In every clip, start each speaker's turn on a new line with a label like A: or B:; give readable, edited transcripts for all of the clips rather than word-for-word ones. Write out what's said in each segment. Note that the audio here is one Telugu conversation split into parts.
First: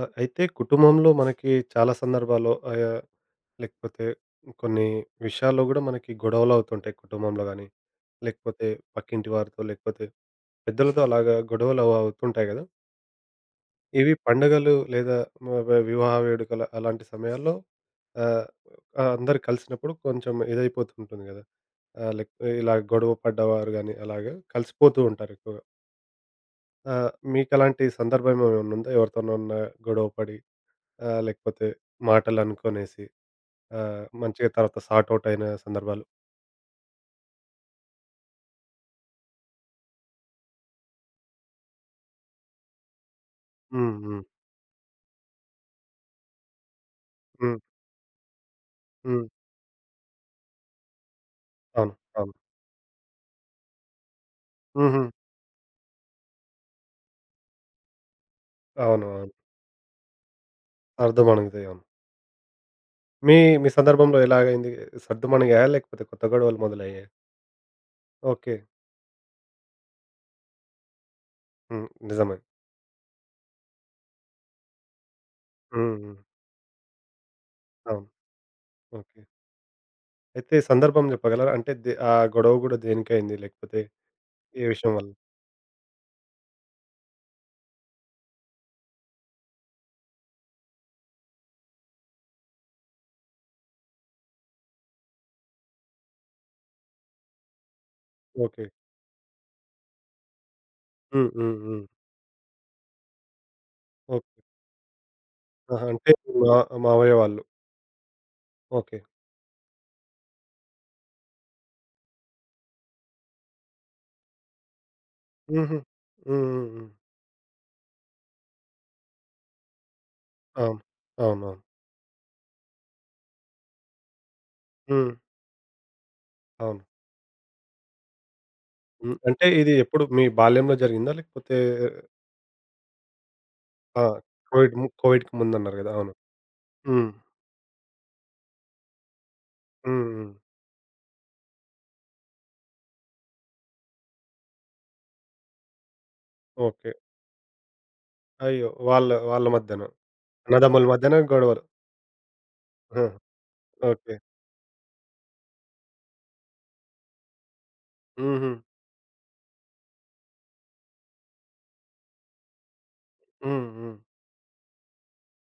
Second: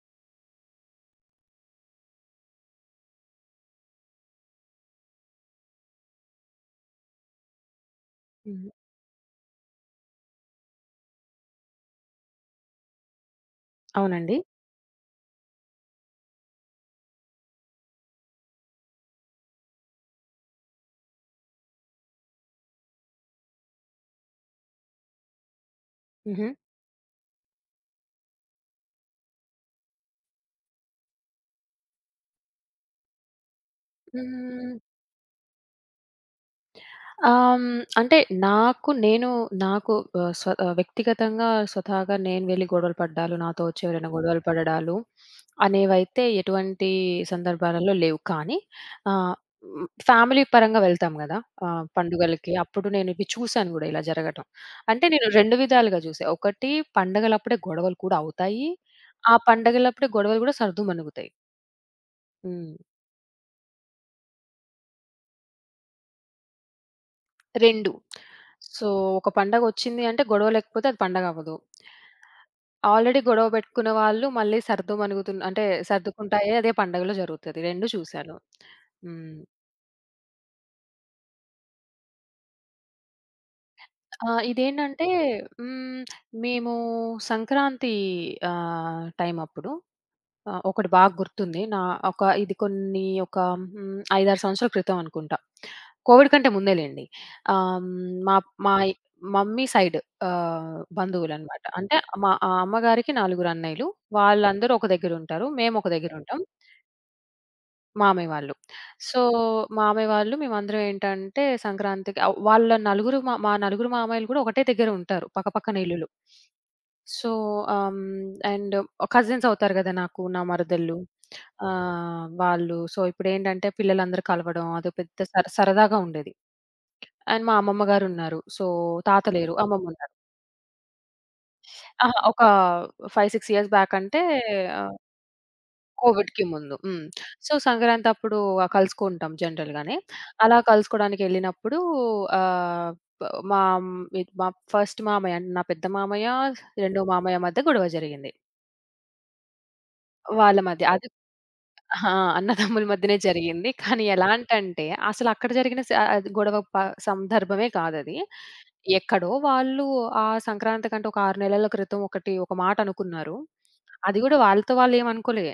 A: ఆ! అయితే కుటుంబంలో మనకి చాలా సందర్భాల్లో లేకపోతే కొన్ని విషయాల్లో గూడా మనకి గొడవలవుతుంటాయి కుటుంబంలో గానీ, లేకపోతే
B: హ్మ్.
A: పక్కింటి వారితో, లేకపోతే పెద్దలతో అలాగా గొడవలు అవుతుంటాయి గదా! ఇవి
B: అవునండి.
A: పండగలు లేదా వ వ వివాహ వేడుకలు అలాంటి సమయాల్లో ఆహ్, ఆహ్, అందరూ కలిసినప్పుడు కొంచెం ఇదైపోతుంటుంది గదా! లేక ఇలా గొడవ పడ్డవారు గానీ అలాగా కలిసిపోతూ ఉంటారు ఎక్కువగా.
B: హుహు.
A: మీకలాంటి సందర్భం ఏమైనా ఉందా? ఎవరితోనన్నా గొడవ పడి ఆ! లేకపోతే మాటలనుకోనేసి మంచిగా తర్వాత
B: హ్మ్.
A: సార్ట్ ఔట్ అయిన సందర్భాలు.
B: ఆహ్, హ్మ్. అంటే నాకు నేను నాకు ఆహ్, స్వ ఆహ్, వ్యక్తిగతంగా స్వతహాగా నేను వెళ్లి గొడవలు పడ్డాలు, నాతో వచ్చి
A: హ్మ్.
B: ఎవరైనా
A: హ్మ్.
B: గొడవలు పడడాలు అనేవైతే ఎటువంటి
A: హ్మ్.
B: సందర్భాలలో లేవు. కానీ
A: హ్మ్.
B: ఆహ్, హ్మ్. ఫ్యామిలీ పరంగా వెళ్తాం గదా!
A: అవును. అవును.
B: పండుగలకి. అప్పుడు నేను ఇవి చూసాను గూడా ఇలా జరగటం.
A: హుహు.
B: అంటే నేను 2 విధాలుగా చూసా. ఒకటి పండగలప్పుడే గొడవలు కూడా అవుతాయి.
A: అవును. అవును.
B: ఆ పండగలప్పుడే గొడవలు గూడా సర్దుమణుగుతాయి.
A: సర్దుమణిగితే అవును.
B: హ్మ్.
A: మీ మీ సందర్భంలో ఎలాగైంది? సర్దుమణిగాయా? లేకపోతే కొత్త గొడవలు మొదలయ్యాయా?
B: 2
A: ఓకే.
B: సో, ఒక పండగొచ్చింది అంటే గొడవ లేకపోతే అది పండగవ్వదు.
A: హ్మ్. నిజమే.
B: ఆల్రెడీ గొడవ పెట్టుకున్న వాళ్ళు మళ్ళీ సర్దుమణుగుతున్న అంటే
A: హ్మ్. హ్మ్.
B: సర్దుకుంటాయే అదే పండగలో జరుగుతది. 2
A: అవును.
B: చూశాను.
A: ఓకే.
B: హ్మ్.
A: అయితే సందర్భం చెప్పగలరా? అంటే ఆ గొడవ గూడా దేనికైంది? లేకపోతే ఏ విషయం
B: ఇదేంటంటే
A: వల్ల?
B: హ్మ్, మేము సంక్రాంతి టైమప్పుడు ఆ! ఒకటి బాగా గుర్తుంది. నా ఒక ఇది కొన్ని ఒక హ్మ్, 5, 6 సంవత్సరాల క్రితం అనుకుంటా. కోవిడ్ కంటే ముందే లెండి. ఆహ్, హ్మ్, మా
A: ఓకే.
B: మా మమ్మీ సైడ్
A: హ్మ్. హ్మ్.
B: బంధువులనమాట.
A: హ్మ్.
B: అంటే మా ఆ అమ్మగారికి నలుగురు అన్నయ్యలు.
A: ఓకే.
B: వాళ్ళందరూ ఒక దగ్గరుంటారు. మేము
A: ఆహా!
B: ఒక
A: అంటే
B: దగ్గరుంటాం.
A: మా మావయ్య వాళ్ళు.
B: మామయ్య వాళ్ళు.
A: ఓకే.
B: సో, మామయ్య వాళ్ళు మేమందరం ఏంటంటే సంక్రాంతికి వాళ్ళ నలుగురు మా మా నలుగురు మామయ్యలు కూడా ఒకటే దగ్గర ఉంటారు.
A: హుహు.
B: పక్కపక్కన ఇల్లులు.
A: హ్మ్. హ్మ్. హ్మ్.
B: సో, అండ్ కజిన్స్ అవుతారు గదా! నాకు, నా
A: అవును.
B: మరదళ్ళు.
A: అవునవును.
B: ఆ! వాళ్ళు సో, ఇప్పుడేంటంటే పిల్లలందరూ కలవడం అదో
A: హ్మ్.
B: పెద్ద సరదాగా ఉండేది.
A: అవును.
B: అండ్ మా అమ్మమ్మ గారున్నారు. సో,
A: హ్మ్.
B: తాత
A: అంటే
B: లేరు.
A: ఇది ఎప్పుడు
B: అమ్మమ్మున్నారు.
A: మీ బాల్యంలో జరిగిందా? లేకపోతే
B: అహా! ఒక 5, 6 ఇయర్స్ బ్యాక్
A: ఆ!
B: అంటే ఆహ్,
A: కోవిడ్‌కి ముందన్నారు గదా! అవును.
B: కోవిడ్‌కి ముందు.
A: హ్మ్.
B: సో, సంక్రాంతప్పుడు కలుసుకుంటాం జనరల్‌గానే.
A: హ్మ్. హ్మ్.
B: అలా కలుసుకోవడానికెళ్ళినప్పుడు ఆహ్, మా అమ్- ఇ- మా ఫస్ట్ మామయ్య అంటే నా పెద్ద మామయ్య,
A: ఓకే.
B: రెండో మామయ్య మధ్య గొడవ జరిగింది.
A: అయ్యో! వాళ్ళ వాళ్ళ మధ్యన.
B: వాళ్ళ
A: అన్నదమ్ముల
B: మధ్య. అది
A: మధ్యన గొడవలు.
B: ఆ! అన్నదమ్ముల
A: ఆ!
B: మధ్యనే జరిగింది. కానీ
A: ఓకే.
B: ఎలాంటంటే, అసలక్కడ జరిగిన స అది గొడవ ప సందర్భమే కాదది.
A: హుహు.
B: ఎక్కడో వాళ్ళు ఆ సంక్రాంతికంటే ఒక 6 నెలల క్రితం ఒకటి ఒక మాట అనుకున్నారు.
A: హ్మ్. హ్మ్.
B: అది కూడా వాళ్ళతో వాళ్ళేమనుకోలే.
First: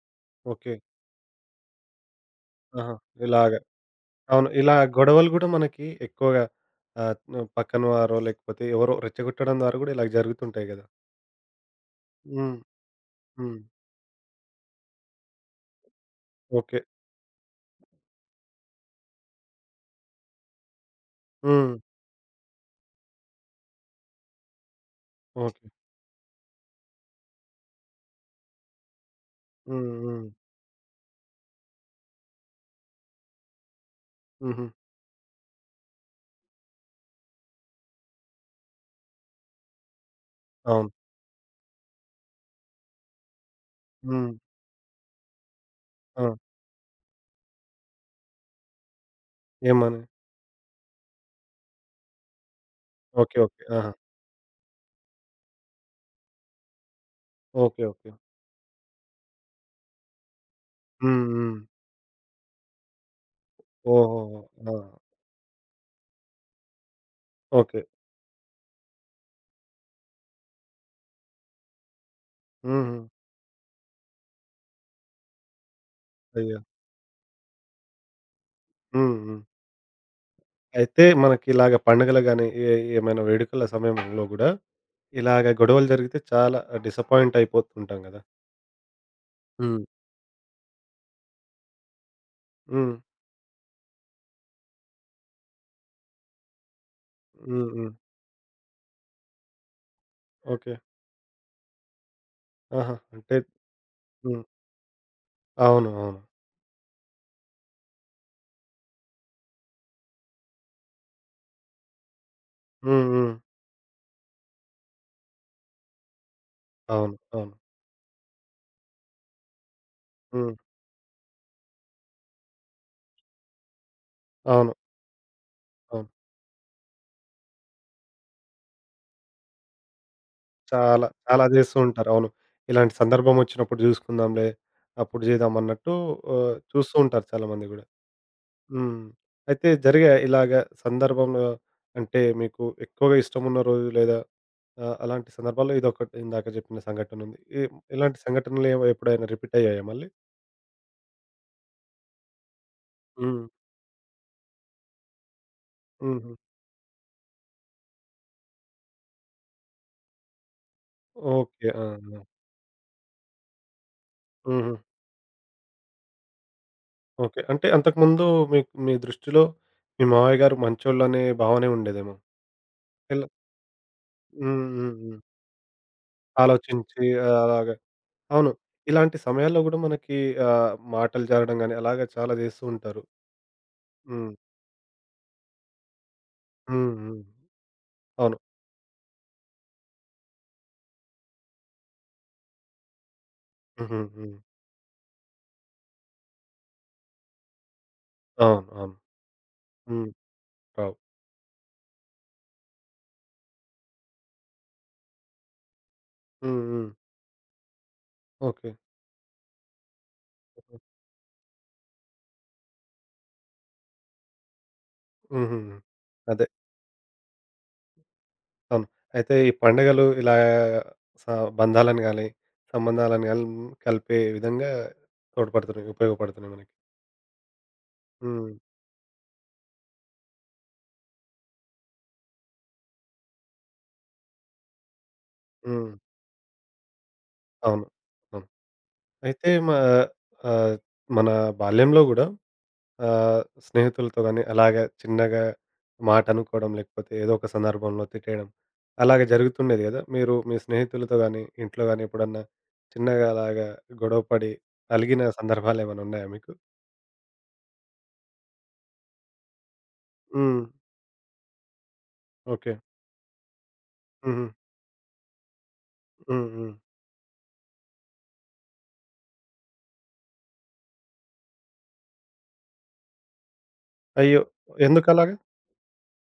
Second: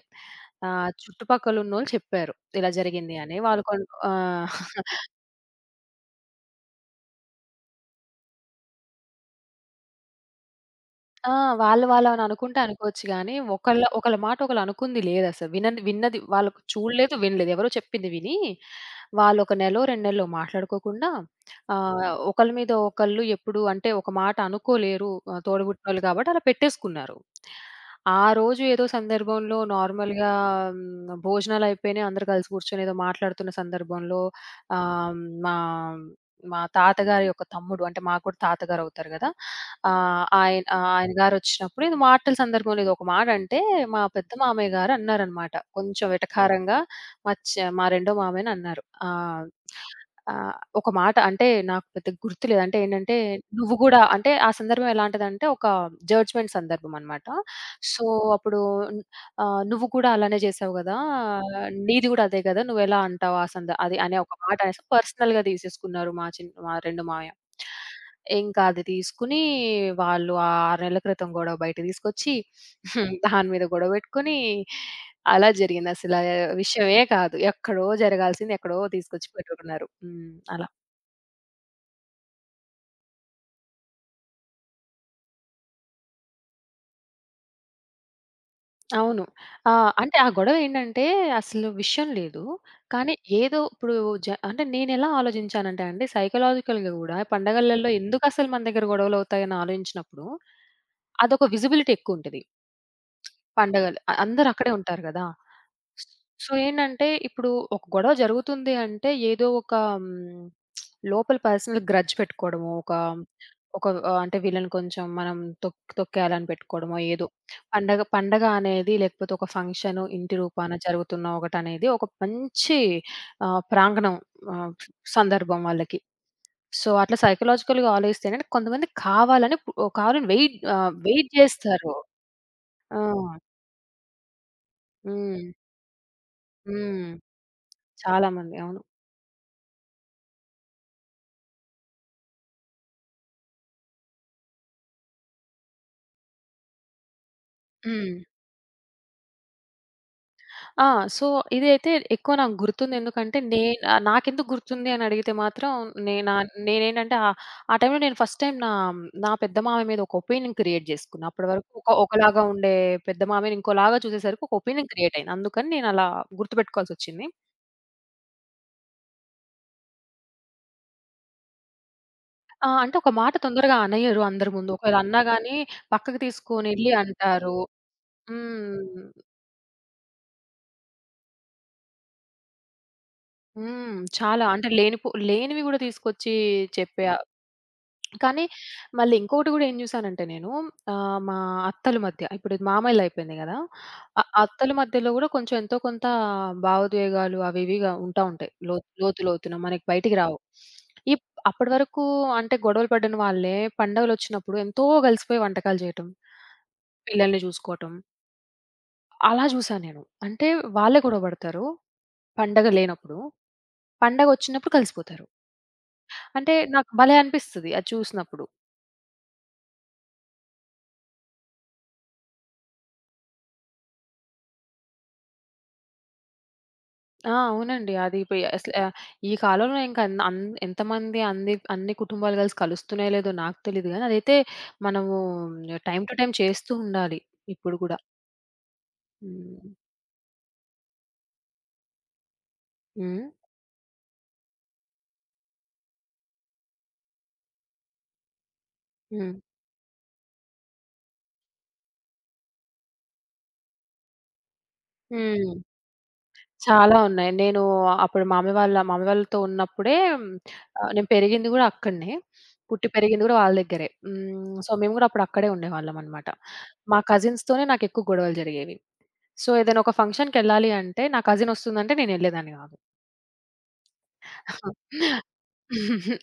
A: ఓకే.
B: చుట్టుపక్కలున్నోళ్ళు చెప్పారు ఇలా
A: ఆహా!
B: జరిగింది అని.
A: ఇలాగ.
B: వాళ్ళు కొన్ ఆ!
A: అవును. ఇలా గొడవలు గూడా మనకి ఎక్కువగా ఆహ్, పక్కన వారో లేకపోతే ఎవరో రెచ్చగొట్టడం ద్వారా గూడా ఇలాగ జరుగుతుంటాయి గదా!
B: ఆ! వాళ్ళు వాళ్ళని
A: హ్మ్.
B: అనుకుంటే అనుకోవచ్చు గానీ,
A: హ్మ్.
B: ఒకళ్ళ ఒకళ్ళ మాట ఒకళ్ళు అనుకుంది లేదసలు. విన్నది వాళ్ళు
A: ఓకే.
B: చూడలేదు, వినలేదు. ఎవరో చెప్పింది విని, వాళ్ళు ఒక నెలో, 2 నెల్లో మాట్లాడుకోకుండా
A: హ్మ్.
B: ఒకళ్ళ మీద ఒకళ్ళు ఎప్పుడు అంటే ఒక మాట అనుకోలేరు
A: ఓకే.
B: తోడబుట్టినోళ్ళు కాబట్టి అలా పెట్టేసుకున్నారు. ఆ రోజు ఏదో సందర్భంలో
A: హ్మ్. హ్మ్.
B: నార్మల్‌గా భోజనాలయిపోయినాయి. అందరూ కలిసి కూర్చొని ఏదో మాట్లాడుతున్న సందర్భంలో
A: హుహు.
B: ఆహ్, మా మా తాతగారి యొక్క తమ్ముడు అంటే మాకు కూడా తాతగారవుతారు గదా!
A: అవును.
B: ఆయన గారొచ్చినప్పుడు ఇది మాటల సందర్భంలో ఇదొక మాట అంటే, మా
A: హ్మ్.
B: పెద్ద మామయ్య గారు అన్నారనమాట. కొంచెం
A: ఆ!
B: వెటకారంగా మా రెండో మామయ్యని అన్నారు. ఆహ్,
A: ఏమని?
B: ఆహ్, ఒక మాట అంటే నాకు పెద్దగా గుర్తులేదు. అంటే ఏంటంటే,
A: ఓకే. ఓకే.
B: "నువ్వు
A: ఆహా!
B: గూడా" అంటే ఆ సందర్భం ఎలాంటిదంటే, ఒక జడ్జ్‌మెంట్ సందర్భం అనమాట.
A: ఓకే.
B: So,
A: okay.
B: అప్పుడు "నువ్వు కూడా అలానే చేసావు గదా!
A: హ్మ్. హ్మ్.
B: నీది గూడా అదే గదా! నువ్వెలా అంటావు ఆ సంద" అది అనే ఒక
A: ఓహోహో!
B: మాట
A: ఆ!
B: అనేసి పర్సనల్‌గా తీసేసుకున్నారు మా రెండో మావయ్య.
A: ఓకే.
B: ఇంకా అది తీసుకుని వాళ్ళు ఆ 6 నెలల క్రితం గొడవ బయట తీసుకొచ్చి
A: హుహు.
B: దాని మీద గొడవ పెట్టుకొని అలా జరిగిందసల
A: అయ్యో!
B: విషయమే కాదు. ఎక్కడో జరగాల్సింది ఎక్కడో
A: హ్మ్.
B: తీసుకొచ్చి
A: హ్మ్.
B: పెట్టుకున్నారు. అలా.
A: అయితే మనకి ఇలాగ పండుగలు గాని, ఏమైనా వేడుకల సమయంలో గూడా ఇలాగ గొడవలు జరిగితే చాలా డిసప్పాయింట్ అయిపోతుంటాం గదా!
B: అవును. ఆ!
A: హ్మ్.
B: అంటే ఆ గొడవేంటంటే అసలు విషయం లేదు.
A: హ్మ్.
B: కానీ ఏదో ఇప్పుడు అంటే నేనెలా ఆలోచించానంటే అండి సైకలాజికల్‌గా గూడా
A: హ్మ్.
B: పండగలలో
A: హ్మ్.
B: ఎందుకసలు మన దగ్గర గొడవలవుతాయని ఆలోచించినప్పుడు
A: ఓకే.
B: అదొక విజిబిలిటీ ఎక్కువుంటది.
A: ఆహా! అంటే
B: పండగలు.
A: హ్మ్.
B: అందరూ అక్కడే ఉంటారు గదా!
A: అవును. అవును.
B: సో, ఏంటంటే ఇప్పుడు ఒక గొడవ జరుగుతుంది అంటే ఏదో ఒక హ్మ్, లోపల పర్సనల్ గ్రడ్జ్ పెట్టుకోవడమో, ఒక
A: హ్మ్. హ్మ్.
B: ఒక ఆహ్, అంటే వీళ్ళని కొంచెం మనం తొక్కేయాలని పెట్టుకోవడమో
A: అవును.
B: ఏదో.
A: అవును.
B: పండగ పండగ అనేది లేకపోతే ఒక ఫంక్షన్ ఇంటి
A: హ్మ్.
B: రూపాన జరుగుతున్న ఒకటనేది ఒక మంచి ప్రాంగణం,
A: అవును.
B: ఆహ్, సందర్భం వాళ్ళకి.
A: అవును.
B: సో, అట్లా సైకలాజికల్‌గా ఆలోచిస్తేనే కొంతమంది కావాలని పు కావాలని వెయిట్ ఆహ్,
A: చాలా,
B: వెయిట్
A: చాలా జేస్తూ
B: జేస్తారు.
A: ఉంటారు. అవును. ఇలాంటి
B: ఆ!
A: సందర్భం ఒచ్చినప్పుడు జూసుకుందాంలే, అప్పుడు
B: హ్మ్.
A: జేద్దాం అన్నట్టు చూస్తూ
B: హ్మ్.
A: ఉంటారు చాలామంది గూడా.
B: చాలా మంది. అవును.
A: హ్మ్. అయితే జరిగాయా ఇలాగ సందర్భంలో అంటే మీకు ఎక్కువగా ఇష్టమున్న రోజు లేదా అలాంటి సందర్భాల్లో ఇదొకటి ఇందాక చెప్పిన సంఘటన ఉంది.
B: హ్మ్.
A: ఇలాంటి సంఘటనలు ఎప్పుడైనా రిపీట్ అయ్యాయా మళ్ళీ?
B: ఆ! సో, ఇదైతే ఎక్కువ నాకు గుర్తుంది. ఎందుకంటే,
A: హ్మ్.
B: నాకెందుకు గుర్తుంది అని అడిగితే మాత్రం
A: హుహు.
B: నేనా నేనేంటంటే, ఆహ్, ఆ టైంలో నేను ఫస్ట్ టైమ్ నా నా పెద్ద మామయ్య మీద ఒక ఒపీనియన్ క్రియేట్ జేసుకున్నా. అప్పటి
A: ఓకే.
B: వరకు
A: ఆ! ఆ!
B: ఒకలాగా ఉండే పెద్ద మామయ్యని ఇంకోలాగా చూసేసరికి ఒక
A: హుహు.
B: ఒపీనియన్ క్రియేట్ అయింది. అందుకని నేనలా గుర్తుపెట్టుకోవాల్సొచ్చింది.
A: ఓకే. అంటే అంతకుముందు మీకు మీ దృష్టిలో మీ మామయ్య గారు మంచోళ్ళనే భావనే ఉండేదేమో.
B: ఆ! అంటే ఒక
A: ఎలా
B: మాట తొందరగా అనయ్యరు అందరి
A: హ్మ్.
B: ముందు.
A: హ్మ్.
B: ఒకవేళ
A: హ్మ్.
B: అన్నా గాని పక్కకి తీసుకొనెళ్ళి
A: ఆలోచించి ఆ,
B: అంటారు.
A: అలాగా అవును.
B: హ్మ్.
A: ఇలాంటి సమయాల్లో గూడా మనకి మాటలు జారడం గాని అలాగే చాలా జేస్తూ ఉంటారు.
B: హ్మ్.
A: హ్మ్.
B: చాలా అంటే లేనివి గూడా తీసుకొచ్చి
A: హ్మ్.
B: చెప్పే.
A: హ్మ్. అవును.
B: కానీ మళ్ళీ ఇంకొకటి గూడా ఏం జూసానంటే నేను మా అత్తల మధ్య ఇప్పుడు మామయ్యలయిపోయింది గదా!
A: హుహు. హ్మ్.
B: అత్తల మధ్యలో గూడా కొంచెం ఎంతో కొంత భావోద్వేగాలు అవి ఇవిగా ఉంటాయి.
A: అవును.
B: లోతు
A: అవును.
B: లోతు లోతున మనకి
A: హ్మ్.
B: బయటికి రావు.
A: రావు.
B: ఇప్ అప్పటి వరకు అంటే గొడవలు పడిన వాళ్ళే పండుగలొచ్చినప్పుడు ఎంతో గలిసిపోయి వంటకాలు జేయటం,
A: హ్మ్. హ్మ్.
B: పిల్లల్ని జూసుకోవటం
A: ఓకే.
B: అలా జూసా నేను. అంటే వాళ్ళే గొడవ పడతారు పండగ లేనప్పుడు. పండగొచ్చినప్పుడు కలిసిపోతారు.
A: హుహుహు. అదే.
B: అంటే నాకు భలే అనిపిస్తది అది చూసినప్పుడు.
A: అవును. అయితే ఈ పండుగలు ఇలా స బంధాలను గాని, సంబంధాలను గాని కలిపే విధంగా తోడ్పడుతున్నాయి, ఉపయోగపడుతున్నాయి మనకి.
B: ఆ! అవునండి. అది ఇప్
A: హ్మ్.
B: అసలు ఆహ్, ఈ కాలంలో ఇంకా అన్ అన్ ఎంతమంది అన్ని అన్ని కుటుంబాలు కలిసి కలుస్తున్నాయో లేదో నాకు తెలీదు గానీ, అదైతే మనము
A: హ్మ్.
B: టైమ్ టు టైమ్ చేస్తూ ఉండాలి ఇప్పుడు
A: అవును.
B: గూడా.
A: అవును. అయితే
B: హ్మ్.
A: మా ఆహ్, మన బాల్యంలో గూడా
B: హ్మ్.
A: ఆహ్, స్నేహితులతో గాని, అలాగా చిన్నగా మాట అనుకోవడం, లేకపోతే ఏదో ఒక సందర్భంలో తిట్టేయడం, అలాగ
B: హ్మ్.
A: జరుగుతుండేది గదా! మీరు మీ స్నేహితులతో గాని, ఇంట్లో గాని ఎప్పుడన్నా చిన్నగా అలాగా గొడవ పడి అలిగిన
B: హ్మ్.
A: సందర్భాలేమైనా ఉన్నాయా మీకు?
B: చాలా ఉన్నాయి. నేను అప్పుడు మా అమ్మ వాళ్ళతో ఉన్నప్పుడే
A: హ్మ్.
B: నేను పెరిగింది గూడా అక్కడనే.
A: ఓకే.
B: పుట్టి పెరిగింది గూడా వాళ్ళ దగ్గరే.
A: హుహు.
B: సో, మేము గూడా అప్పుడు అక్కడే ఉండేవాళ్ళం అన్నమాట.
A: హ్మ్. హ్మ్.
B: మా కజిన్స్‌తోనే నాకెక్కువ గొడవలు జరిగేవి. సో, ఏదైనా ఒక ఫంక్షన్‌కెళ్ళాలి అంటే, నా కజిన్ వస్తుందంటే నేనెళ్ళేదాన్ని గాదు.
A: అయ్యో! ఎందుకలాగా?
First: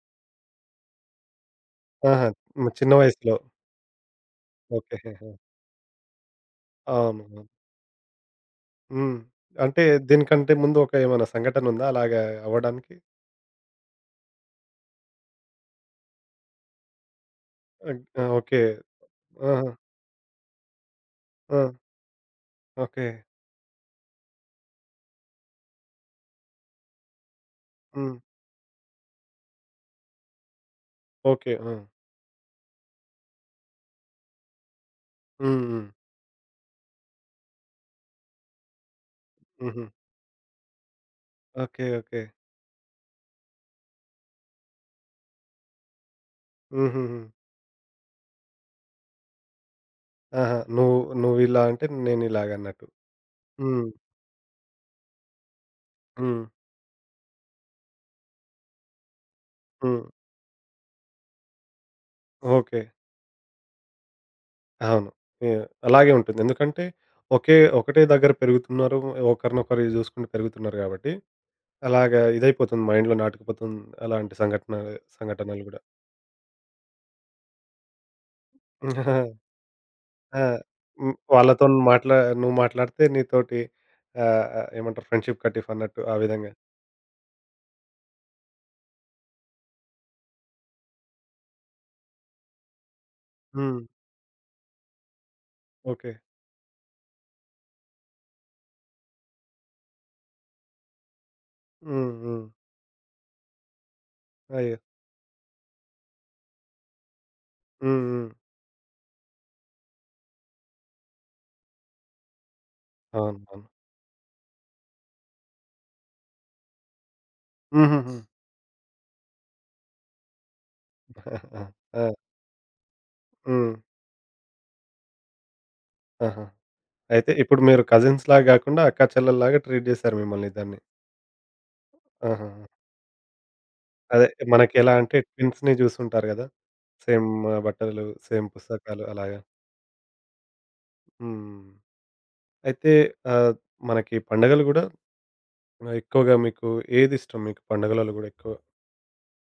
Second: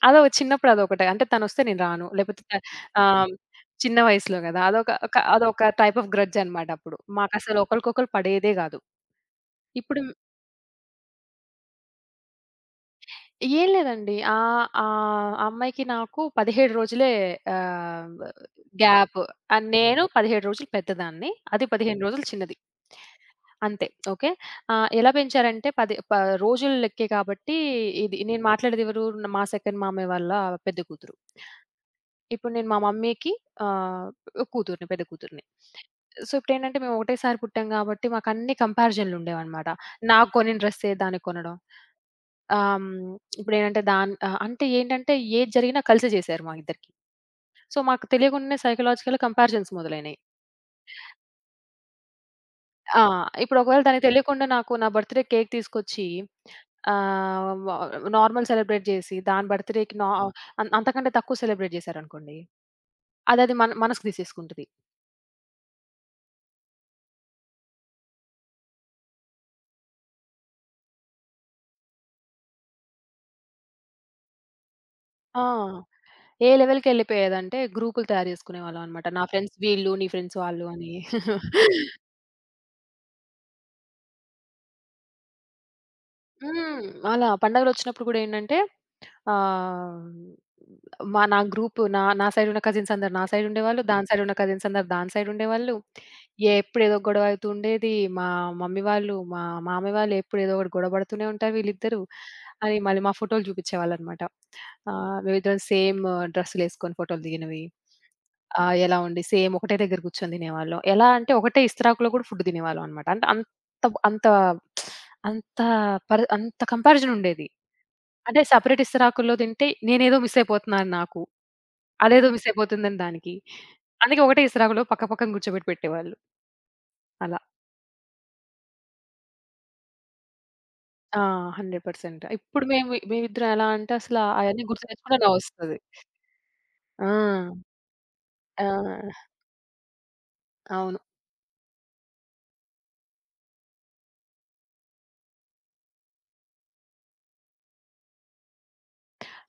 B: అదో చిన్నప్పుడు అదొకటి. అంటే తనొస్తే నేను రాను.
A: ఆహా! హ్మ్. చిన్న
B: ఆహ్,
A: వయసులో.
B: చిన్న వయసులో గదా!
A: ఓకే. హెహె.
B: అదొక టైప్ ఆఫ్ గ్రడ్జ్ అనమాట అప్పుడు.
A: అవును. అవును.
B: మాకసలు ఒకళ్ళకొకళ్ళు పడేదే గాదు.
A: హ్మ్. అంటే
B: ఇప్పుడు
A: దీనికంటే ముందు ఒక ఏమైనా సంఘటనుందా అలాగా అవ్వడానికి?
B: ఏం లేదండి. ఆహ్, ఆహ్, ఆ అమ్మాయికి నాకు 17 రోజులే ఆహ్,
A: ఆ! ఓకే.
B: గ్యాప్.
A: ఆహా!
B: నేను 17 రోజులు పెద్దదాన్ని.
A: ఆ!
B: అది 15 రోజులు చిన్నది.
A: ఓకే.
B: అంతే. ఓకే. ఎలా పెంచారంటే పది ప రోజులు లెక్కే కాబట్టి
A: హ్మ్.
B: ఇది నేను మాట్లాడేదెవరు? మా సెకండ్ మామయ్య వాళ్ళ పెద్ద కూతురు.
A: ఓకే. ఆ!
B: ఇప్పుడు నేను మా మమ్మీకి ఆహ్, కూతురిని, పెద్ద కూతురిని.
A: హ్మ్. హ్మ్.
B: సో, ఇప్పుడేంటంటే మేము ఒకటేసారి పుట్టాం కాబట్టి మాకన్ని కంపారిజన్‌లుండేవన్నమాట.
A: హుహు.
B: నాకు కొనిన డ్రెస్సే దానికి కొనడం.
A: ఓకే. ఓకే.
B: ఆహ్, హ్మ్, ఇప్పుడేంటంటే దాన్ ఆహ్, అంటే ఏంటంటే ఏది జరిగినా కలిసి చేశారు మా ఇద్దరికీ.
A: హుహుహు.
B: సో, మాకు తెలియకుండానే సైకలాజికల్‌గా కంపారిజన్స్ మొదలైనయి.
A: ఆహా! నువ్వు నువ్విలా అంటే నేనిలాగన్నట్టు.
B: ఆ! ఇప్పుడు ఒకవేళ
A: హ్మ్.
B: దానికి తెలియకుండా నాకు నా బర్త్‌డే కేక్ తీసుకొచ్చి
A: హ్మ్.
B: ఆహ్, వ నార్మల్ సెలబ్రేట్ చేసి దాని బర్త్‌డేకి
A: హ్మ్.
B: నా అం అంతకంటే తక్కువ సెలబ్రేట్ చేశారనుకోండి,
A: ఓకే.
B: అదది మన మనసుకు తీసేసుకుంటది.
A: అవును. ఎ అలాగే ఉంటుంది. ఎందుకంటే ఒకటే దగ్గర పెరుగుతున్నారు. ఒకరినొకరు చూసుకుంటూ పెరుగుతున్నారు గాబట్టి, అలాగా ఇదైపోతుంది మైండ్‌లో నాటుకుపోతుంది. అలాంటి
B: ఆ!
A: సంఘటనలు గూడా.
B: ఏ లెవెల్‌కెళ్ళిపోయేదంటే గ్రూపులు తయారు జేసుకునేవాళ్ళమనమాట. నా ఫ్రెండ్స్ వీళ్ళు, నీ ఫ్రెండ్స్
A: ఆ!
B: వాళ్ళు అని.
A: హ్మ్. వాళ్ళతోని నువ్వు మాట్లాడితే నీతోటి ఆహ్, ఆహ్, ఏమంటారు ఫ్రెండ్‌షిప్ కట్ ఆఫ్ అన్నట్టు ఆ విధంగా.
B: హ్మ్. అలా పండగలొచ్చినప్పుడు గూడా ఏంటంటే ఆహ్, మా నా గ్రూప్ నా నా సైడ్ ఉన్న కజిన్స్ అందరు నా సైడ్
A: హ్మ్.
B: ఉండేవాళ్ళు. దాని సైడ్ ఉన్న కజిన్స్ అందరు దాని సైడ్ ఉండేవాళ్ళు.
A: ఓకే.
B: ఎప్పుడు ఏదో గొడవ అయితూ ఉండేది. మమ్మీ వాళ్ళు, మా మామయ్య వాళ్ళు ఎప్పుడు ఏదో ఒకటి గొడవ పడుతూనే ఉంటారు వీళ్ళిద్దరూ.
A: హ్మ్. హ్మ్.
B: అని మళ్ళీ మా ఫోటోలు చూపించేవాళ్ళనమాట.
A: అయ్యో!
B: మేమిద్దరం సేమ్ డ్రెస్సులేసుకొని ఫోటోలు దిగినవి.
A: హ్మ్. హ్మ్.
B: ఆహ్, ఎలా ఉండి సేమ్ ఒకటే దగ్గర కూర్చొని తినేవాళ్ళం. ఎలా అంటే ఒకటే ఇస్తరాకులో కూడా ఫుడ్ తినేవాళ్ళం అనమాట. అంటే
A: అవును.
B: అంత
A: అవును.
B: అంత అంత పరి అంత కంపారిజన్ ఉండేది.
A: హుహుహు.
B: అంటే సెపరేట్ ఇస్తరాకుల్లో తింటే నేనేదో మిస్ అయిపోతున్నాను నాకు.
A: ఆ!
B: అదేదో మిస్ అయిపోతుందని దానికి.
A: హ్మ్.
B: అందుకే ఒకటే ఇస్తరాకులో పక్క పక్కన కూర్చోబెట్టి పెట్టేవాళ్ళు.
A: ఆహా! అయితే
B: అలా.
A: ఇప్పుడు మీరు కజిన్స్‌లాగా గాకుండా అక్కాచెల్లెల్లాగా ట్రీట్ జేశారు మిమ్మల్ని ఇద్దరిని.
B: ఆ! 100%
A: ఆహా!
B: ఇప్పుడు మేము మేమిద్దరం ఎలా అంటే అసలు
A: అదే
B: అయన్నీ గుర్తు
A: మనకెలా అంటే
B: తెచ్చుకుంటే
A: ట్విన్స్‌ని
B: నవ్వొస్తది.
A: జూస్తుంటారు గదా!
B: ఆ!
A: సేమ్ బట్టలు, సేమ్ పుస్తకాలు
B: ఆ!
A: అలాగా.
B: అవును.
A: హ్మ్. అయితే ఆహ్, మనకి పండగలు గూడా ఎక్కువగా మీకు ఏదిష్టం మీకు పండుగలలో గూడా ఎక్కువ?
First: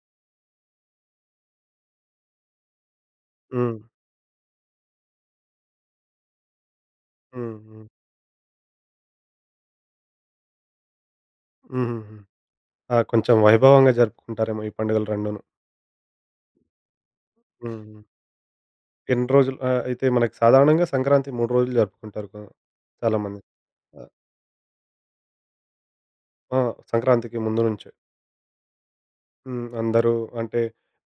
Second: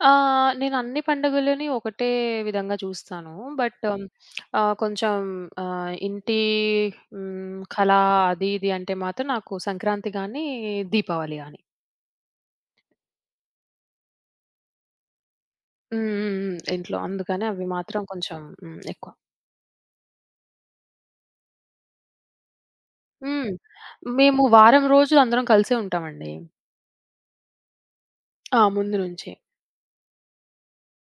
B: నేను అన్ని పండుగలని ఒకటే విధంగా చూస్తాను.
A: హ్మ్.
B: బట్ ఆహ్, కొంచెం ఆహ్, ఇంటి
A: హ్మ్.
B: హ్మ్,
A: హ్మ్.
B: కళ అది ఇది అంటే మాత్రం నాకు సంక్రాంతి గాని, దీపావళి గాని.
A: హుహుహు. ఆ! కొంచెం వైభవంగా జరుపుకుంటారేమో ఈ పండుగలు 2ను.
B: హ్మ్. హ్మ్. హ్మ్. ఇంట్లో అందుకని అవి
A: హ్మ్.
B: మాత్రం కొంచెం ఎక్కువ.
A: ఎన్ని రోజులు అయితే మనకి సాధారణంగా సంక్రాంతి 3 రోజులు జరుపుకుంటారు చాలామంది.
B: హ్మ్.
A: ఆహ్,
B: మేము వారం రోజులు అందరం కలిసే ఉంటామండి.
A: ఆ! సంక్రాంతికి ముందు నుంచే.
B: ఆ! ముందు నుంచి.
A: హ్మ్. అందరూ అంటే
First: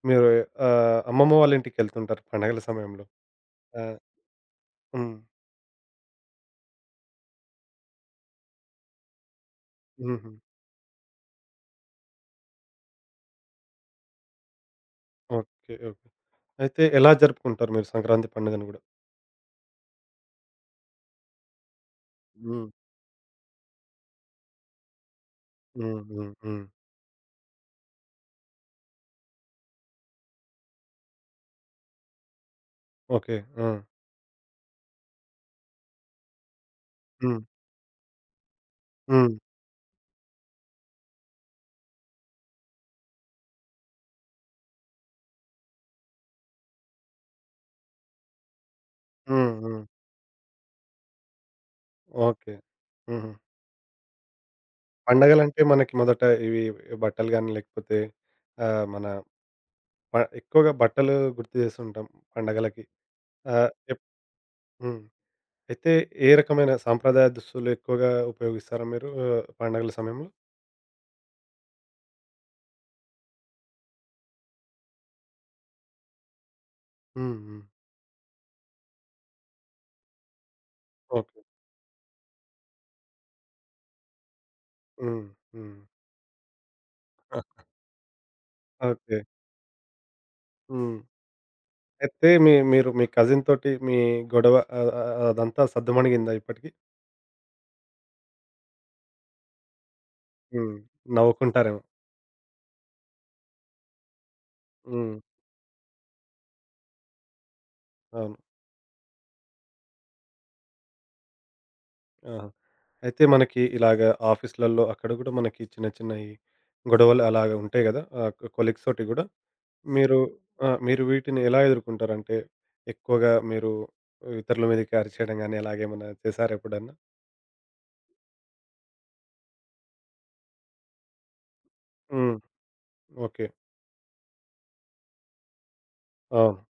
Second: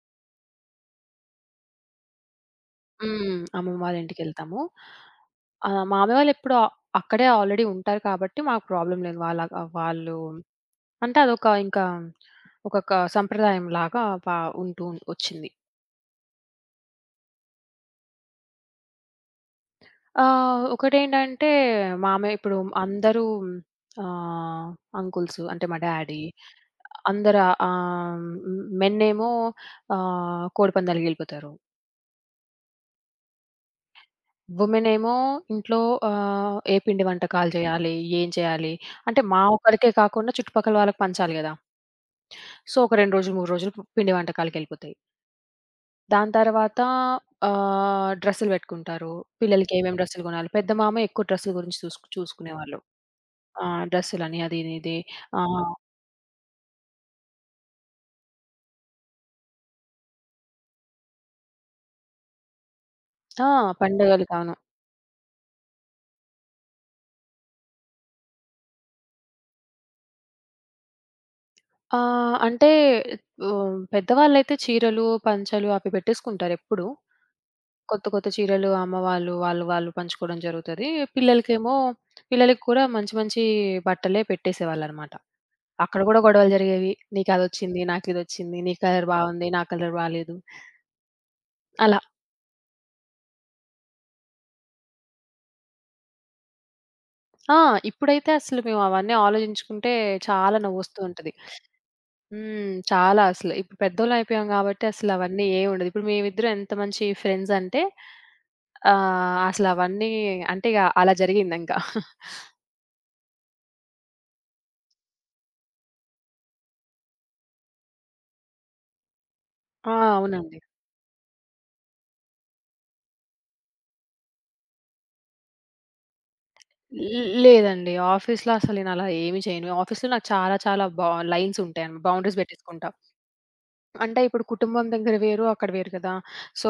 A: మీరు అమ్మమ్మ వాళ్ళ ఇంటికెళ్తుంటారు పండగల సమయంలో.
B: అమ్మమ్మ
A: ఆ!
B: వాళ్ళ ఇంటికెళ్తాము.
A: హ్మ్.
B: మామయ్య వాళ్ళు ఎప్పుడూ అక్కడే ఆల్రెడీ ఉంటారు కాబట్టి మాకు ప్రాబ్లమ్ లేదు. వాళ్ళ ఆహ్, వాళ్ళు
A: హుహు.
B: అంటే అదొక ఇంకా ఒక క సంప్రదాయం లాగా ఉంటూ వచ్చింది.
A: ఓకే. ఓకే. అయితే ఎలా జరుపుకుంటారు మీరు సంక్రాంతి పండుగను గూడా?
B: ఒకటేంటంటే మామయ్య ఇప్పుడు
A: హ్మ్.
B: అందరూ ఆహ్, అంకుల్స్ అంటే మా
A: హ్మ్.
B: డ్యాడీ
A: హ్మ్. హ్మ్.
B: అందరు మెన్నేమో కోడిపందాలకెళ్ళిపోతారు.
A: ఓకే. ఆ!
B: వుమెనేమో ఇంట్లో ఏ పిండి
A: హ్మ్.
B: వంటకాలు చేయాలి? ఏం చేయాలి? అంటే
A: హ్మ్.
B: మా ఒక్కరికే కాకుండా చుట్టుపక్కల వాళ్ళకి పంచాలి గదా! సో, ఒక 2 రోజులు, 3 రోజులు పిండి వంటకాలకెళ్ళిపోతాయి. దాని తర్వాత డ్రెస్సులు పెట్టుకుంటారు.
A: హ్మ్.
B: పిల్లలకి
A: హ్మ్.
B: ఏమేం డ్రెస్సులు కొనాలి? పెద్ద మామ ఎక్కువ డ్రెస్సుల గురించి
A: ఓకే.
B: చూసుకునేవాళ్ళు.
A: హుహు.
B: ఆ! డ్రెస్సులని అది ఇది. ఆ!
A: పండగలంటే మనకి మొదట ఇవి బట్టలు గాని లేకపోతే మన ప ఎక్కువగా బట్టలు గుర్తు చేస్తుంటాం పండగలకి.
B: ఆ!
A: ఆహ్, ఎప్
B: పండగలకి అవును.
A: హ్మ్. అయితే ఏ రకమైన సాంప్రదాయ దుస్తులు ఎక్కువగా ఉపయోగిస్తారా మీరు ఆ, పండగల సమయంలో?
B: ఆహ్, అంటే పెద్దవాళ్ళైతే చీరలు, పంచలు అవి పెట్టేసుకుంటారెప్పుడు.
A: హ్మ్. హ్మ్.
B: కొత్త కొత్త చీరలు అమ్మ వాళ్ళు, వాళ్ళు పంచుకోవడం జరుగుతది.
A: ఓకే.
B: పిల్లలకేమో పిల్లలకి కూడా మంచి మంచి బట్టలే పెట్టేసేవాళ్ళనమాట.
A: హ్మ్. హ్మ్.
B: అక్కడ కూడా గొడవలు జరిగేవి. నీకదొచ్చింది, నాకిదొచ్చింది, నీ కలర్
A: ఓకే.
B: బావుంది, నా కలర్ బాలేదు.
A: హ్మ్.
B: అలా.
A: అయితే మీరు మీ కజిన్ తోటి మీ గొడవ ఆహ్, ఆహ్, అదంతా సద్దుమణిగిందా ఇప్పటికి?
B: ఆ! ఇప్పుడైతే అసలు మేము అవన్నీ ఆలోచించుకుంటే చాలా
A: హ్మ్.
B: నవ్వొస్తూ ఉంటది.
A: నవ్వుకుంటారేమో.
B: హ్మ్. చాలా అసలు. ఇప్పుడు పెద్దోళ్ళయిపోయాం గాబట్టి
A: హ్మ్.
B: అసలవన్నీ ఏం ఉండదు. ఇప్పుడు మేమిద్దరం ఎంత మంచి ఫ్రెండ్స్ అంటే
A: అవును.
B: అసలవన్నీ అంటే ఇగ అలా జరిగిందింకా.
A: ఆహా! అయితే మనకి ఇలాగ ఆఫీస్‌లలో అక్కడ గూడా మనకి చిన్న చిన్నయి గొడవలు అలాగ ఉంటాయి గదా! కొలీగ్స్ తోటి గూడా.
B: ఆ!
A: మీరు
B: అవునండి.
A: ఆ! మీరు వీటిని ఎలా ఎదుర్కుంటారు? అంటే ఎక్కువగా మీరు ఇతరుల మీదకి అరిచేయడం గాని, అలాగేమన్నా చేసారా ఎప్పుడన్నా?
B: లేదండి. ఆఫీస్‌లో అసలు నేనలా ఏమి చేయను. ఆఫీస్‌లో నాకు చాలా చాలా లైన్స్ ఉంటాయన్నమాట.
A: హ్మ్.
B: బౌండరీస్ పెట్టేసుకుంటా.
A: ఓకే.
B: అంటే ఇప్పుడు కుటుంబం దగ్గర వేరు, అక్కడ వేరు కదా!
A: అవును.
B: సో,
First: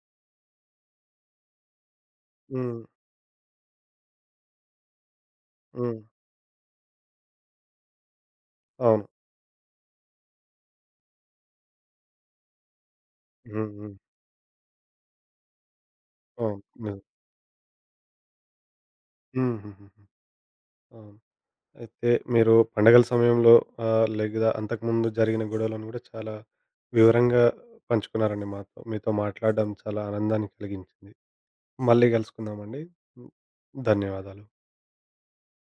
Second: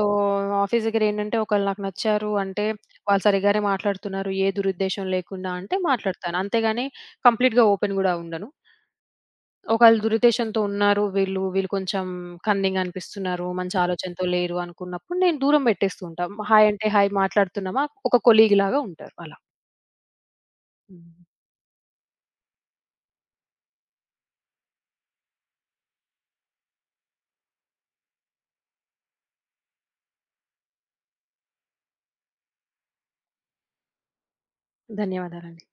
B: ఆఫీస్ దగ్గరేంటంటే ఒకళ్ళు నాకు నచ్చారు అంటే,
A: హ్మ్.
B: వాళ్ళు సరిగ్గానే మాట్లాడుతున్నారు, ఏ దురుద్దేశం లేకుండా అంటే
A: హ్మ్.
B: మాట్లాడతాను. అంతేగాని కంప్లీట్‌గా ఓపెన్ గూడా ఉండను.
A: అవును.
B: ఒకవేళ దురుద్దేశంతో ఉన్నారు. వీళ్ళు వీళ్ళు కొంచెం కన్నింగ్ అనిపిస్తున్నారు.
A: హ్మ్.
B: మంచి
A: హ్మ్.
B: ఆలోచనతో లేరు అనుకున్నప్పుడు నేను దూరం పెట్టేస్తూ ఉంటా.
A: అవును.
B: హాయ్ అంటే
A: నిజం.
B: హాయ్ మాట్లాడుతున్నామా, ఒక కొలీగ్ లాగా ఉంటారు అలా.
A: హుహుహుహు. అవును.
B: హ్మ్.
A: అయితే మీరు పండగల సమయంలో లేదా అంతకుముందు జరిగిన గొడవలను గూడా చాలా వివరంగా పంచుకున్నారండి మాతో. మీతో మాట్లాడడం చాలా ఆనందాన్ని కలిగించింది. మళ్ళీ గలుసుకుందామండి. ధన్యవాదాలు.
B: ధన్యవాదాలండి.